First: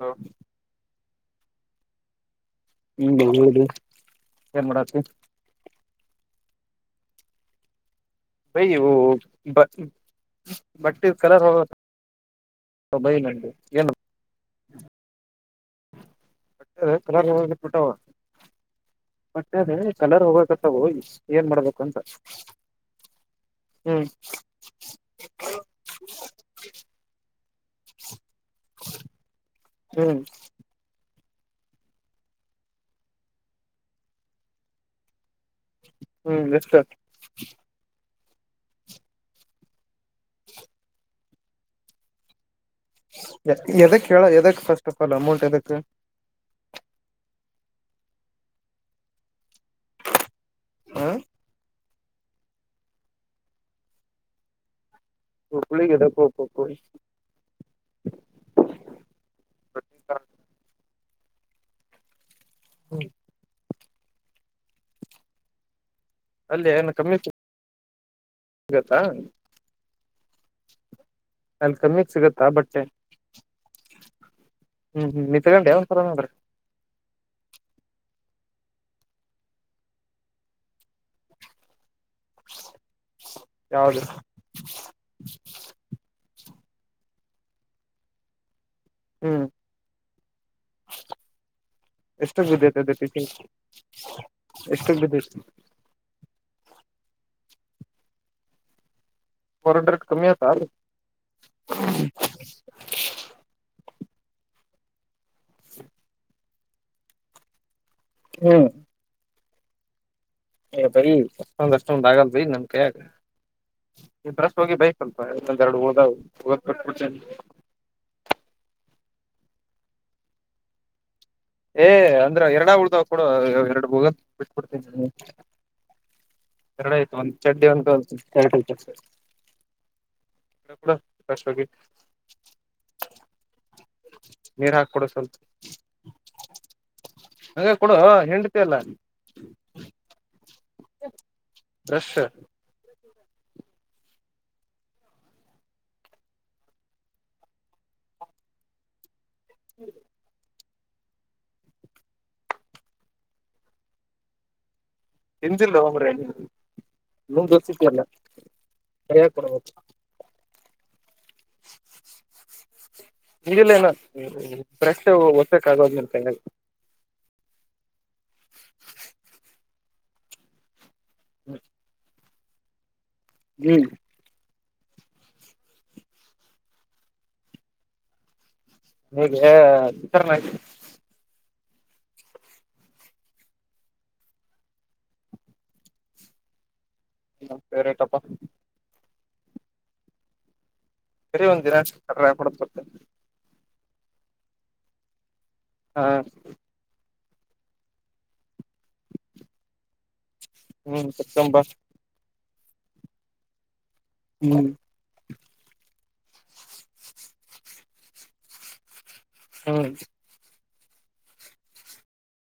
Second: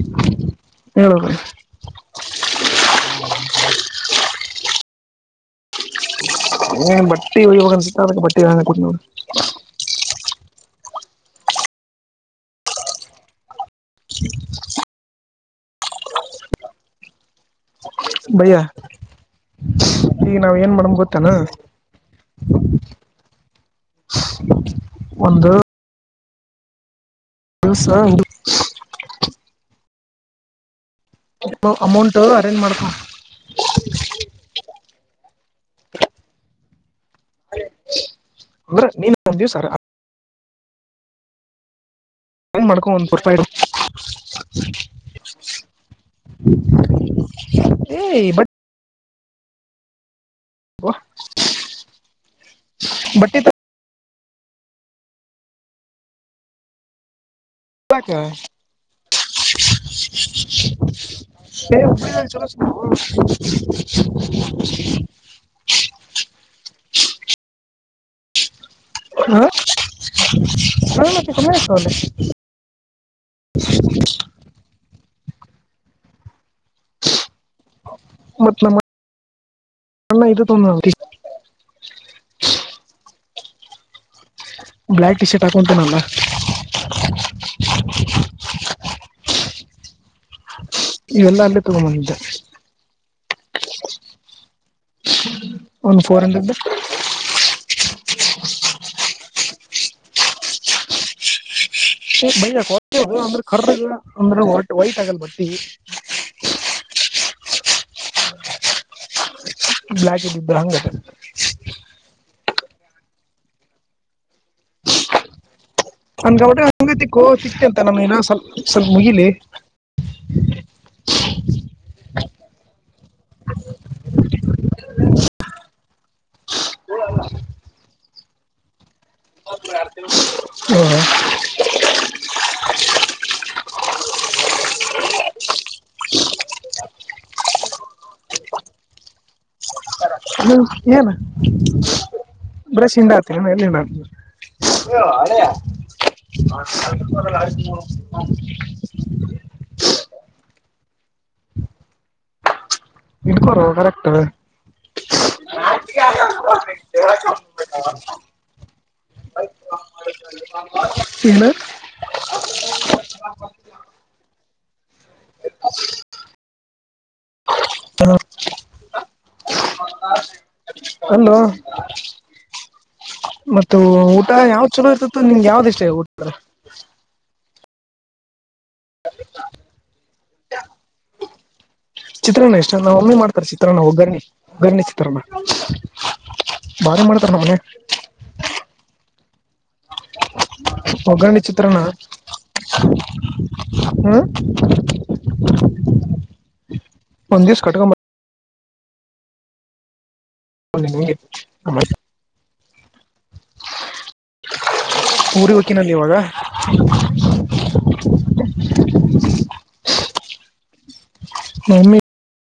ಹಾ ಹೇಳಕ ಹ ಹೇಳ ಏನ್ ಮಾಡತಿ ಏ ಬಟ್ಟೆ ಇವಾಗ ಸಿಕ್ಕೆ ಬಟ್ಟ ಬೈ ಬ ಬಟ್ಟೆ ಕಲರ್ ಹೋಗುತ್ತ ಬೈ ನಡಿ ಏನು ಟ್ಟಲ [unintelligible] ಬೈಯ ಒಟ್ಟೆದ ಕಾಲೋರ್ ಗೊತ್ತಾನ ಹೋಗಕತ್ದ್ ಏನ್ ಮಾದ್ಬೇಕು ಅಂತಾ ಹ್ಮ್ ಒಂದು ಹಸ ಹ್ಮ್ ಅಮೌಂಟ್ ಅರೇಂಜ್ ಮಾಡ್ತ ಹ್ಮ್ ಎಷ್ಟು ಅಂದ್ರೆ ನೀನ್ಂದ ದಿವ್ಸರ್ ಅರೇಂಜ್ ಮಾಡ್ಕೊ ಒಂದ್ ರೂಪಾಯಿ ಇಡು. ಎದಕ್ ಹೇಳ ಎದಕ್ ಫಸ್ಟ್ ಆಫ್ ಆಲ್ ಅಮೌಂಟ್ ಎದಕ್ ಏ ಬಟ್ ಹ ಬಟ್ಟೆ ಹಕ್ಳಗದ ಕೊೋಕಕ್ಕ [unintelligible] ಪಕಶ ಉಳ ಚಲೋ ಅಲ್ಲಿ ಏನು ಕಮ್ಮಿತ್ತು ಹ ಸಿಗತ್ತಾ ಹಾ, ಮತ್ತೆ ಕಮ್ಮಿ ಅಲ್ಲಿ ಆಗ್ತಾವಲ್ಲ. ಕಮ್ಮಿಗ್ ಸಿಗತ್ತಾ ಬಟ್ಟೆ [unintelligible] ಹ್ಮ್ ಹ್ಮ್ ನಿನ್ ತಗೊಂಡಿಯ ಒಂದು ಸತಿ ಆದ್ರೂ [unintelligible] ಮತ್ತ ನಮ್ಮ [inaudible] ಅಣ್ಣ ಇದು ತಂದನಲ್ಲ ಟಿ ಶರ್ಟ್ ಯಾವದು. ಬ್ಲಾಕ್ ಟಿ ಶರ್ಟ್ ಹಾಕೊಂತನಲ್ಲ. ಹ್ಮ್ [unintelligible] ಇವೆಲ್ಲ ಅಲ್ಲೇ ತಗೊಂಬಂದಿದ್ದೆ ಎಷ್ಟಕ್ಕೆ ಬಿದ್ದಿದೆ ಅದು ಟೀಚಿಂಗ್ಸ. ಎಸ್ಟಕ್ ಬಿದ್ದತಿ. ಒಂದ ಫೋರ್ ಹಂಡ್ರೆಡ್. ಫೋರ್ ಹಂಡ್ರೆಡ್ ಕಮ್ಮಿ ಆಯ್ತಾ ಅದು. ಬೈಅಕಿ ವಟ್ಟ ಓಲ್ಲ್ಯಾ ಕರ್ಗ ಅಂದ್ರ ವರ್ಟ್ ವೈಟ್ ಆಗಲ್ ಬರ್ತಿ ಹ್ಮ್ ಬ್ಲಾಕ್ಇದ್ದಿದ್ದ ಎ ಬೈ. ಅಷ್ಟೊಂದ್ ಅಷ್ಟೊಂದ್ ಆಗಲ ಬೈ ನಮ್ ಕೈಯಗ ಇ್ರಸ್ಟ್ ಹೋಗಿ ಬೈಕ್ಲ್ ಇನ್ನೊಂದ ಎರಡು ಉಳದವ್ ನಮ್ಮ ಗೌಡ್ಯಾ ಹಂಗ ತಿಕ್ಕೋ ತಿಕ್ ಅಂತ ನಮಗೆಲ್ಲ ಸ್ವಲ್ ಸ್ವಲ್ಪ ಮುಗಿಲಿ. ಏ ಅಂದ್ರ ಎರಡ ಉಳ್ದವ ಕೊಡ ಎರಡು ಬೂಗ ಬಿಟ್ಟ ಬಿಡತೀನಿ. ಎರಡ ಆಯ್ತು ಒಂದ ಚಡ್ಡಿ ಒಂದು ಗಲ್ಸ್ ಶರ್ಟ್ ಅಷ್ಟ. ಇನ್ನೊಂದ ಎರಡು ತಿಂಗಳು ಕ ಕಡ ರಷ್ಟಾಗಿ [unintelligible] [unintelligible] ನೀರ ಹಾಕ ಕೊಡು ಸ್ವಲ್ಪ [unintelligible] ಎ ಕೊಡ ಹೆಂಡತಿ ಅಲ್ಲ. ಹು ಏನ್ ಬ್ರಷ್ ಬ್ರಷ್ ಹಿಂಡತ್ತಿರೇನ ಯಲ್ಲಿ ಹಿಂಡಾಕ್ತ್ತಿರಿ ಯೋ ಅಳಿಯ ಹ [unintelligible] ಹ್ಞ ಇಡಕೊರೋ ಕರೆಕ್ಟ್. ಎಿಂಜಿಲ್ಲ ಮಾರಾಯ ನಿಂದ್ [unintelligible] ಮುಂದ ತೋರಸತಿ ಅಲ್ಲ ಕರಿಯಕ್ ಬರಬೇಕ. [unintelligible] ಏನ್ [unintelligible] ತೆಗೆಲೆನ್ [unintelligible] ಕರೆಕ್ಟ್ ಒತ್ತೋಕ ಆಗವಲ್ಲ್ದ ನಿನ್ನ ಕೈಯಾಗ್. [unintelligible] ಹು [unintelligible] ಅಲ್ಲೋ. ಮತ್ತು ಹ್ಮ್ ಊಟ ಯಾವ್ ಚಲೋ ಇರ್ತೋ ನಿಂಗ ಯಾವ್ದ ಇಷ್ಟೇ ಊಡ್ತಾರೆ. ಹೇಗೆ [unintelligible] ಚಿತ್ರಾನ್ನ ಇಷ್ಟನಾ ಅವ್ರು ಮಾಡ್ತಾರೆ ಚಿತ್ರಾನ್ನ ಒಗ್ಗರ್ರಣಿ ಒಗ್ಗರ್ಣಿ ಚಿತ್ರಾನ್ನ. ಬಾರಿ ಮಾಡ್ತಾ ನಮ್ಮ ಫೇವರೆಟ್ ಪಾ. ಒಗರಣಿ ಸರಿ ಒಂದ್ ದಿನ ಚಿತ್ರಾನ್ನ. ಕರ್ರ ಕೊಡಕ್ ಬರ್ತೇನಿ [unintelligible] ಹ್ಮ ಹಾ ಒಂದ್ ದಿವಸ್ ಕಟ್ಟಗೊಂಡು ಬಾ ಹ್ಮ್ ನಿಗೆ ಕರ್ಕೊಂಬಾ ನಮಸ್ [unintelligible] [inaudible] ಹ್ಮ್ ಊರಿಗೆ ಹೊಕ್ಕಿನಲ್ಲ ಇವಾಗ ಹ್ಮ್. ನಮ್ಮ ಮಮ್ಮಿ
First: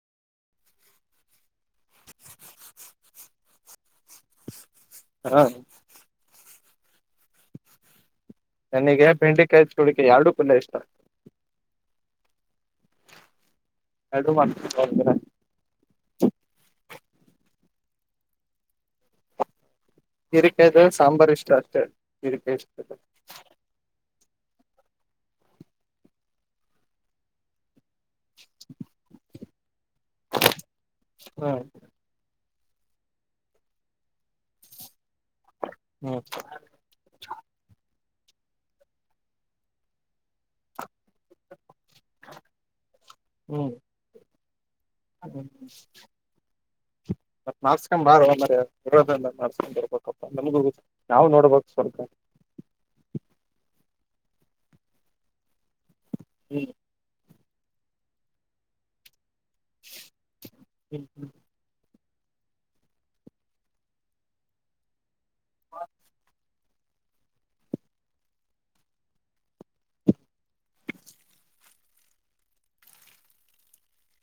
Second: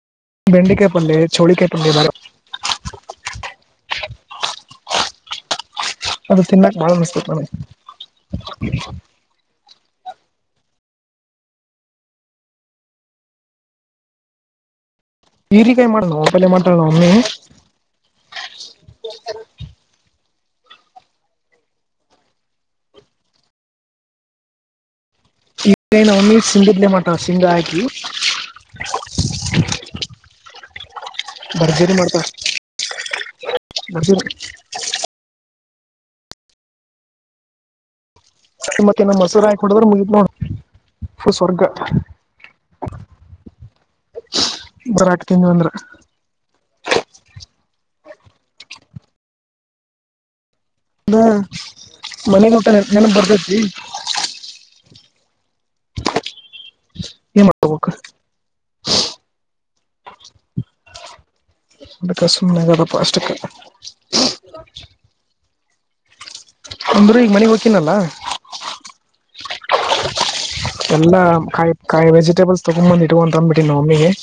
[inaudible] ಬೆಂಡಿಕಾಯಿ ಪಲ್ಲೆ ಚವಳಿಕಾಯಿ ಪಲ್ಲೆ ಮಾಡ ಹಾ. ಅದ ತಿನ್ನಕ್ ಬಾಳ ಮಸ್ತ ಐತಿ ನನಗ. ನನಗೆ ಬೆಂಡೆ ಕಾಯಿ ಚಾವಳಿಕಾಯಿ ಎರಡು ಪಲ್ಲೆ ಇಷ್ಟ. ಅದು ಮಾಡ್ತ [unintelligible] ಈರಿಕಾಯಿ ಮಾಡೋಣ ನಾಪಲ್ಲೆ ಮಾಡತಾ ನಮ್ಮ್ ಮಮ್ಮಿ. ಈರಿಕಾಯದು ಸಾಂಬಾರ್ ಇಷ್ಟು ಅಷ್ಟೇ ಹೀರೆಕಾಯಿ ಇಷ್ಟು ಅ ಈನ ಒನ್ಲಿ ಸಿಂಗಡ್ಲೇ ಮಾಡ್ತಾಳ ಸಿಂಗ ಆಕಿ. [inaudible] ಹ್ಮ್ ಭರ್ಜರಿ ಮಾಡ್ತಾಳ ಭರ್ಜರಿ. ಹ್ಮ್ ಮತ್ತೆ ನ ಮಸೂರೇ ಹಾಕಿ ಕುಡಿದ್ರೆ ಮುಗೀತ್ ನೋಡು ಪುಲ್ ಸ್ವರ್ಗ. ಹ್ಮ್ ಮೊಸರು ಹಾಕಿ ತಿಂದ್ವಿ ಅಂದ್ರ ಮತ್ತ್ ಮಾಡಿಸಿಕೊಂ ಬಾರೋ ಮಾರಾಯ ಅಂದ್ರೆ ಇರೋದಿಂದ ಮಾಡಾರ್ಸ್ಕೊಂಡ್ ಬರ್ಬೇಕಪ್ಪ ನಮಗೂ ರು [unintelligible] ಹ ಮನೆಗ್ ಊಟ ನೆನಪ್ ಬರ್ತೇತಿ. ಹ್ಮ್ ಏನ್ ಮಾಡ್ಕ ಬೇಕ. ಹ್ಮ್ ಹ್ಮ್ ಅದಕ ಸುಮ್ಮನೆ [unintelligible] ಅಷ್ಟೇ. [inaudible] ಅಂದ್ರೇ ಈಗ ಮನೆಗ್ ಹೋಗಕಿನಲ್ಲ. ಎಲ್ಲಾ ಕಾಯಿ ಕಾಯಿ ವೆಜಿಟೇಬಲ್ಸ್ ತಗೊಂಡ್ ಬಂದ ಇಟ್ಕ ಅಂತ ಅಂದಬಿಟ್ಟೀನೀ ನಮ್ ಮಮ್ಮಿಗೆ. [inaudible]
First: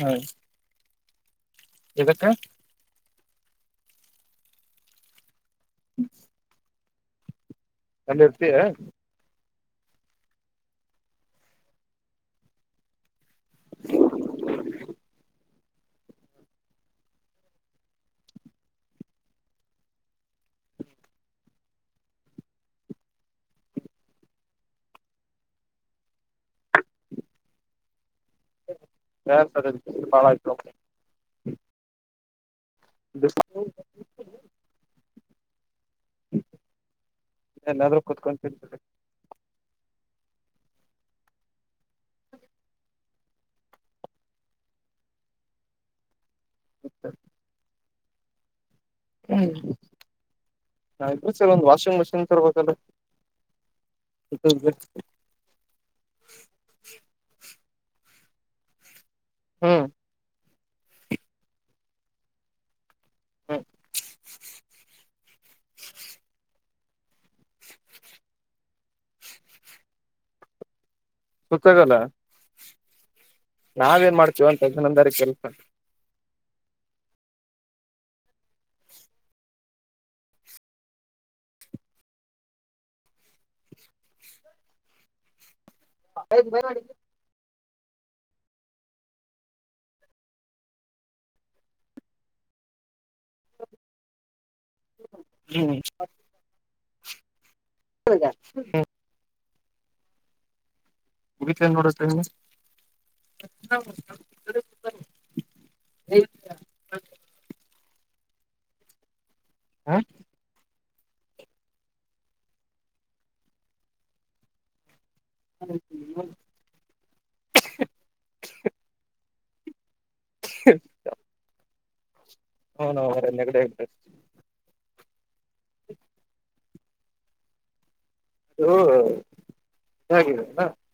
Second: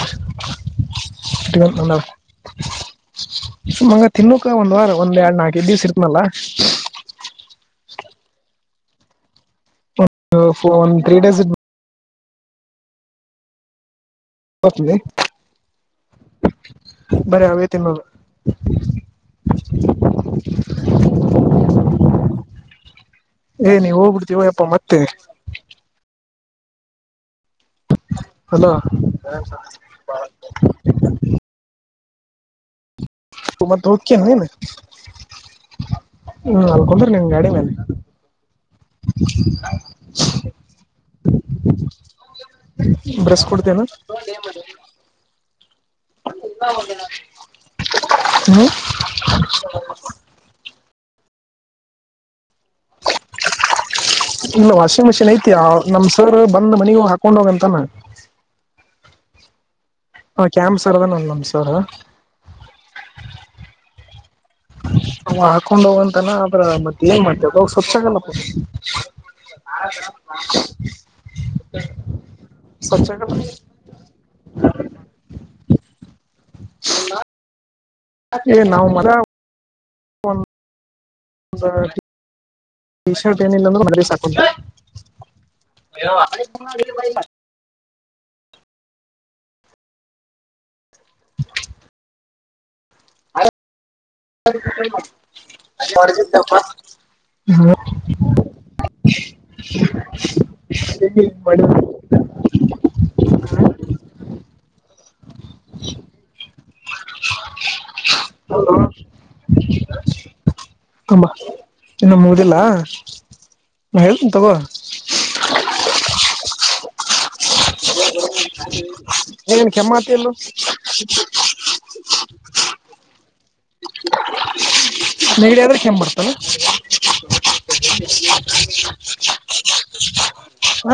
ಹ್ಮ [unintelligible] ಸುಮ್ ಅಂಗ ತಿನ್ನಕ ಒಂದ್ ವಾರ ಒಂದ್ ಎರಡ್ ನಾಕೈದು ದಿವ್ಸ ಇರ್ತ್ನಲ್ಲ. ಇರ್ತೀಯಾ. ಒನ್ ತ್ರೀ ಡೇಸ್ [inaudible] ಬತೀನಿ ಬರೀ [unintelligible] ತಿನ್ನೋರು. [inaudible] ಏ ನೀ ಹೋಗ್ಬಿಡ್ತೀವಯ್ಯಪ್ಪ ಮತ್ತೇ. ಅಲ [unintelligible] [unintelligible] ಹೋಗ್ಕಿ ಏನ್ ನೀನು ಹ್ಮ ಅಲ್ಲ ಕುಂದರಿ ನಿಮ್ಮ ಗಾಡಿ ಮೇಲ ಎಲ್ಲಾದ್ರೂ ಕುತ್ಕೊಂಡ್ [unintelligible] ಬ್ರಸ್ ಕೊಡ್ತೇನೆ ಹ [unintelligible] ಹೂ ಹೂ ನಾವು ಇಬ್ಬರು ಸೇರಿ ಒಂದು ವಾಷಿಂಗ್ ಮಷಿನ್ ತರ್ಬೇಕಲ್ಲ ಇಲ್ಲ ವಾಷಿಂಗ್ ಮಷಿನ್ ಐತಿ ನಮ್ ಸರ್ ಬಂದ್ ಮನಗ ಹೋಗ ಹಾಕೊಂಡ ಹೋಗಂತಾನ ಹೂ ಹ ಕ್ಯಾಂಪ್ ಸರ್ ಅದನಲ್ಲ ನಮ್ ಸರ್ ಹಾ ಅವ ಹಾಕೊಂಡ್ ಹೋಗಂತನ ಅಂದ್ರ ಮತ್ತೆ ನು ಮಾಡತ ಸ್ವಚ್ಛಾಗಲ್ಲ ಸುತ್ತಾಗಲ್ಲ ಸಚ್ಚಾಗಲ ನಾವ್ ಏನ್ ಮಾಡ್ತೀವ ಅಂತ ಜನಂದಾರಿ ಕೆಲ್ಸ [unintelligible] ಒಟೀ ಶರ್ಟ್ ಏನ್ ಇಲ್ಲ [unintelligible] [unintelligible] ಹ್ಮ್ [unintelligible] [unintelligible] [inaudible] ಇದಕ್ಕೇಂಗ್ ವರಸ್ದೇ ನೀ. [unintelligible] ಹಲೋ ಹ್ಮ ಅಂಮ ಇನ್ನೊ ಮುಗುದಿಲ್ಲ ನಾ ಹೇಳ್ತೀನಿ ತಗೋ. [unintelligible] ಏನೇನ್ ಕೆಮ್ಮಾತ ಇಲ್ಲೋ. [unintelligible] ನೆಗಡಿ ಹಾಕ್ಬಿಟ್ಟೈತಿ. ನೆಗಡಿಯಾದ್ರೆ ಕೆಮ್ ಬರ್ತವೆ.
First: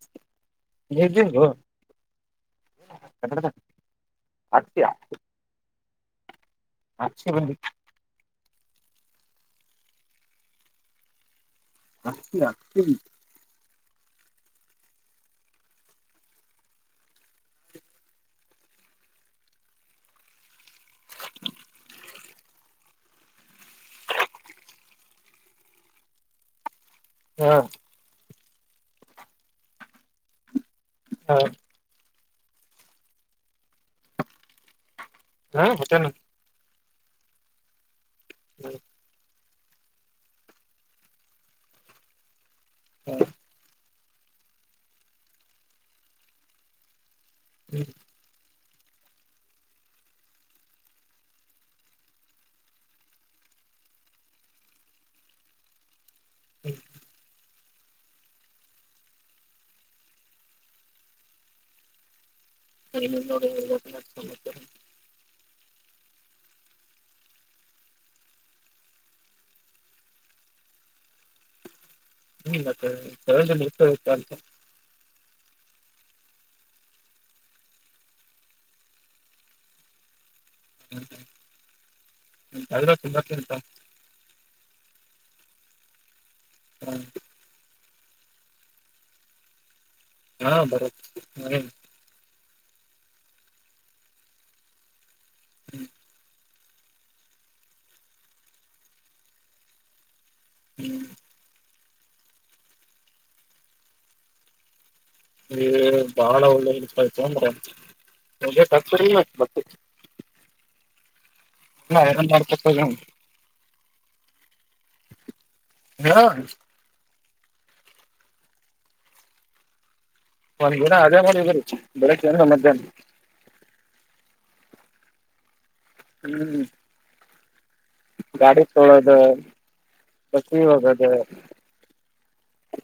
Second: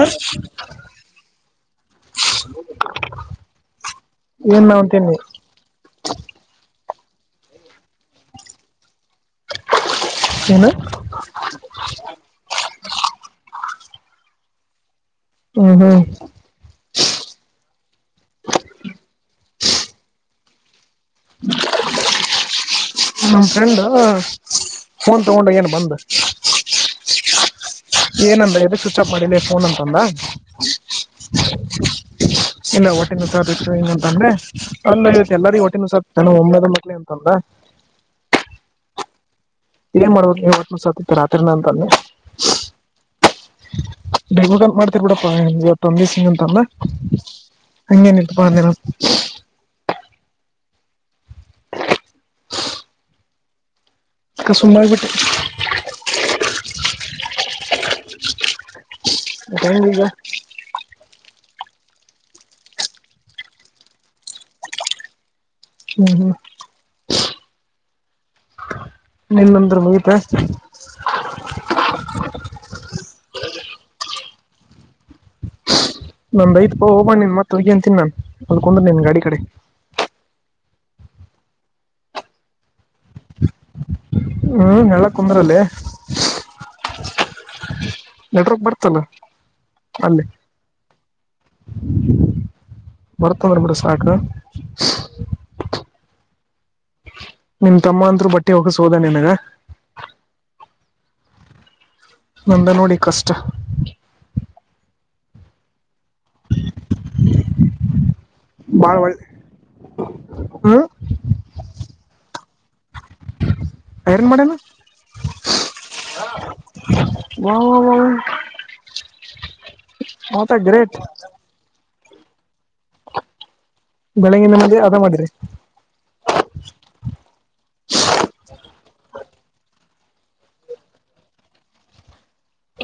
ಹ [unintelligible] ಏನ್ ನಾ ಹತ್ಯಾ ಅಂತೇನಿ ಆಚೆ ಬನ್ನಿ [unintelligible] ಏನು ಆತಿಿ ಆತಿಿ ಹ್ಮ್ ಹ್ಮ್ [inaudible] ನಮ್ಮ್ ಫ್ರೆಂಡ ಫೋನ್ ತಗೊಂಡ ಏನ್ ಬಂದ ಹ್ಮ ಏನಂದ ಎದೆ ಸ್ವಿಚ್ ಅಪ್ ಮಾಡಿಲ್ಲ ಫೋನ್ ಅಂತಂದ ಹೌ ಇಲ್ಲ ಒಟ್ಟಿನ ಸತ್ತು ಹಂಗ ಅಂತಂದ್ರೆ ಅ ಇ ಎಲ್ಲರಿ ಹಾ ಒಟ್ಟಿನ ಮತ್ತೇನು ಸಾನ ಒಮ್ಮೆದ ಮಕ್ಳಿ ಅಂತಂದ್ರ ಹ್ಮ ಏನ್ ಮಾಡ ಒ ಸಾತ ರಾತ್ರಿನ ಅಂತಾನೆ ಹಾಂ ಬೆಗ ಮಾಡ್ತರ್ ಬಿಡಪ್ಪಾವ ತಂದಿ ಸಿಂಗ ಅಂತಲ್ಲ ಹ್ಮ್ ಅನ ಬಂದರ [unintelligible] ಸುಮ್ಮ ಬಿಟ್ಟೆ ಹೌ ಗ [inaudible] [inaudible] ಹ್ಮ್ ಹ್ಮ್ ನಿನ್ನಂದ್ರ ಮುಗಿತ ಹ್ಮ ಮತ್ತೆತೋಗ ಅಂತ [inaudible] [unintelligible] ನನ್ ಐತ್ಪಾ ಹೋಗಬ ನಿನ್ತ್ತ್ತ ಹಗಿ ಅಂತೀನ್ ಅದಕಂದ್ನಿನ್ ಗಾಡಿ ಕಡೆ [unintelligible] ಹ್ಮ್ ಹ್ಮ್ ಹರ ತುಂಬಂತ [unintelligible] ಹ್ಮ ನ ಕುಂದ್ರಲ್ಲಿ ಹ್ಮ ನೆಡವರ್ಕ್ ಬರ್ತಲ್ಲ ಅಲ್ಲಿ ಹಾ ಬರುತ್ತೆ ಹ್ಮ ಬರ್ತಂದ್ರ ಬಿಡ ಸಾಕ ಹ್ಮ ನಿಮ್ ತಮ್ಮ ಅಂತರು ಬಟ್ಟೆ ಹೋಗಿಸ್ ಹೋದ ನಿಮಗ ಹ್ಮ್ ನಂದ ನೋಡಿ ಕಷ್ಟ ಈ ಬಾಳ ಒಳ್ಳೆತಾಯತಂದ್ರ ತತ ಮ [inaudible] ಹಾ ಹಾ ಯರಾಮ್ ಮಾಡ್ಕೊತ ಹಾರಂಗ ಮಾಡನು ವ್ [unintelligible] ವ ವಾಟ್ ಎ ಒಂದ್ ದಿನ ಗ್ರೇಟ್ ಅದೇ ಮಾಡರಿ ಬೆಳಿಗ್ಗೆಏನ ಮಧ್ಯಾಹ್ನ ಬೆಳಿಗ್ನ ನೆಮ್ಮದಿ ಅದ ಮಾಡಿರಿ ಹ್ಮ್ ಗಾಡಿ ತೋಳೋದ ಬಸ ಹದ ಅದೇ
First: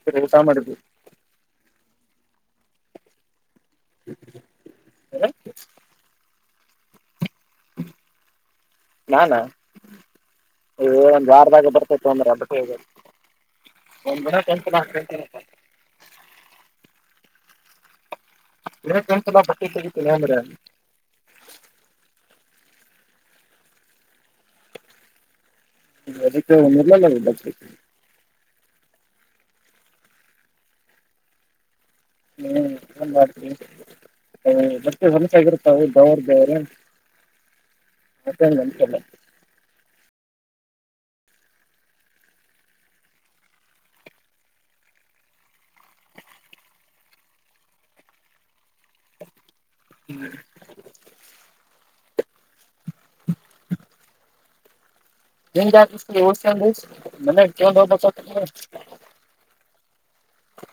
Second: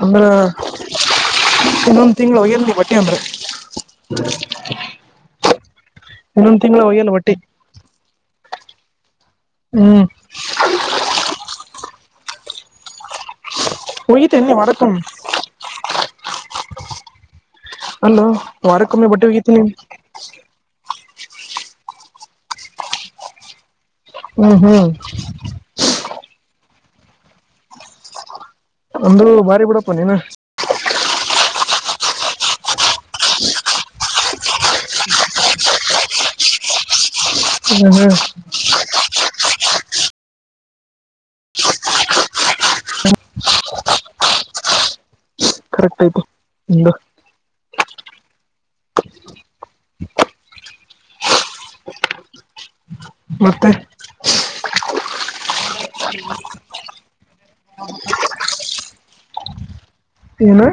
ಅಂದ್ರ ಇನ್ನೊಂದು ತಿಂ ಉಯರ್ತಿ ಬಟ್ಟಿ ಒಂದು ಹ ಇನ್ನೊಂದ್ ತಿಂಗಳು ಹೋಗ್ಯಲ್ ಒಟ್ಟಿ ನಾನ ಹ್ಮ್ ಇ ಒಂದ್ ವಾರದಾಗೆ ಬರ್ತೇತ್ತು ಅಂದ್ರೆಬ್ಬಟ್ಟ ಒ ಒಗಿತೇನ್ ನೀ ವಾರಕ್ಕೊಮ್ಮೆ [unintelligible] ಅಲ್ಲೋ ವಾರಕ್ಕೊಮ್ಮೆ ಬಟ್ಟೆ ದಿನಕ್ಕೊಂದ್ಸಲ ಹೋಗತಿ ನೀ ತೆಗಿತೀನಿ ಅಂದ್ರ ಹ್ಮ್ ಹ್ಮ್ ಅದಕ್ಕೆ ಮೊದಲ್ ಎಲ್ಲಾ [unintelligible] ಒಂದು ಬಾರಿ ಬಿಡಪ್ಪ ನೀನ ಹ್ಮ್ ಏನ್ ಮಾಡತಿ ಹ್ ಮತ್ತೆ [unintelligible] [unintelligible] ಕರೆಕ್ಟ್ ಆಯ್ಪೋ ನಿಮ್ದಾ [unintelligible] ಮತ್ತೆ [unintelligible] ಏನ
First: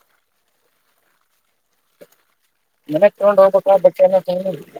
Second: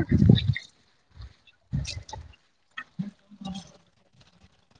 ಮನೆಗ್ ತೊಗೊಂಡ್ ಹೋಗಪ್ಪ [unintelligible]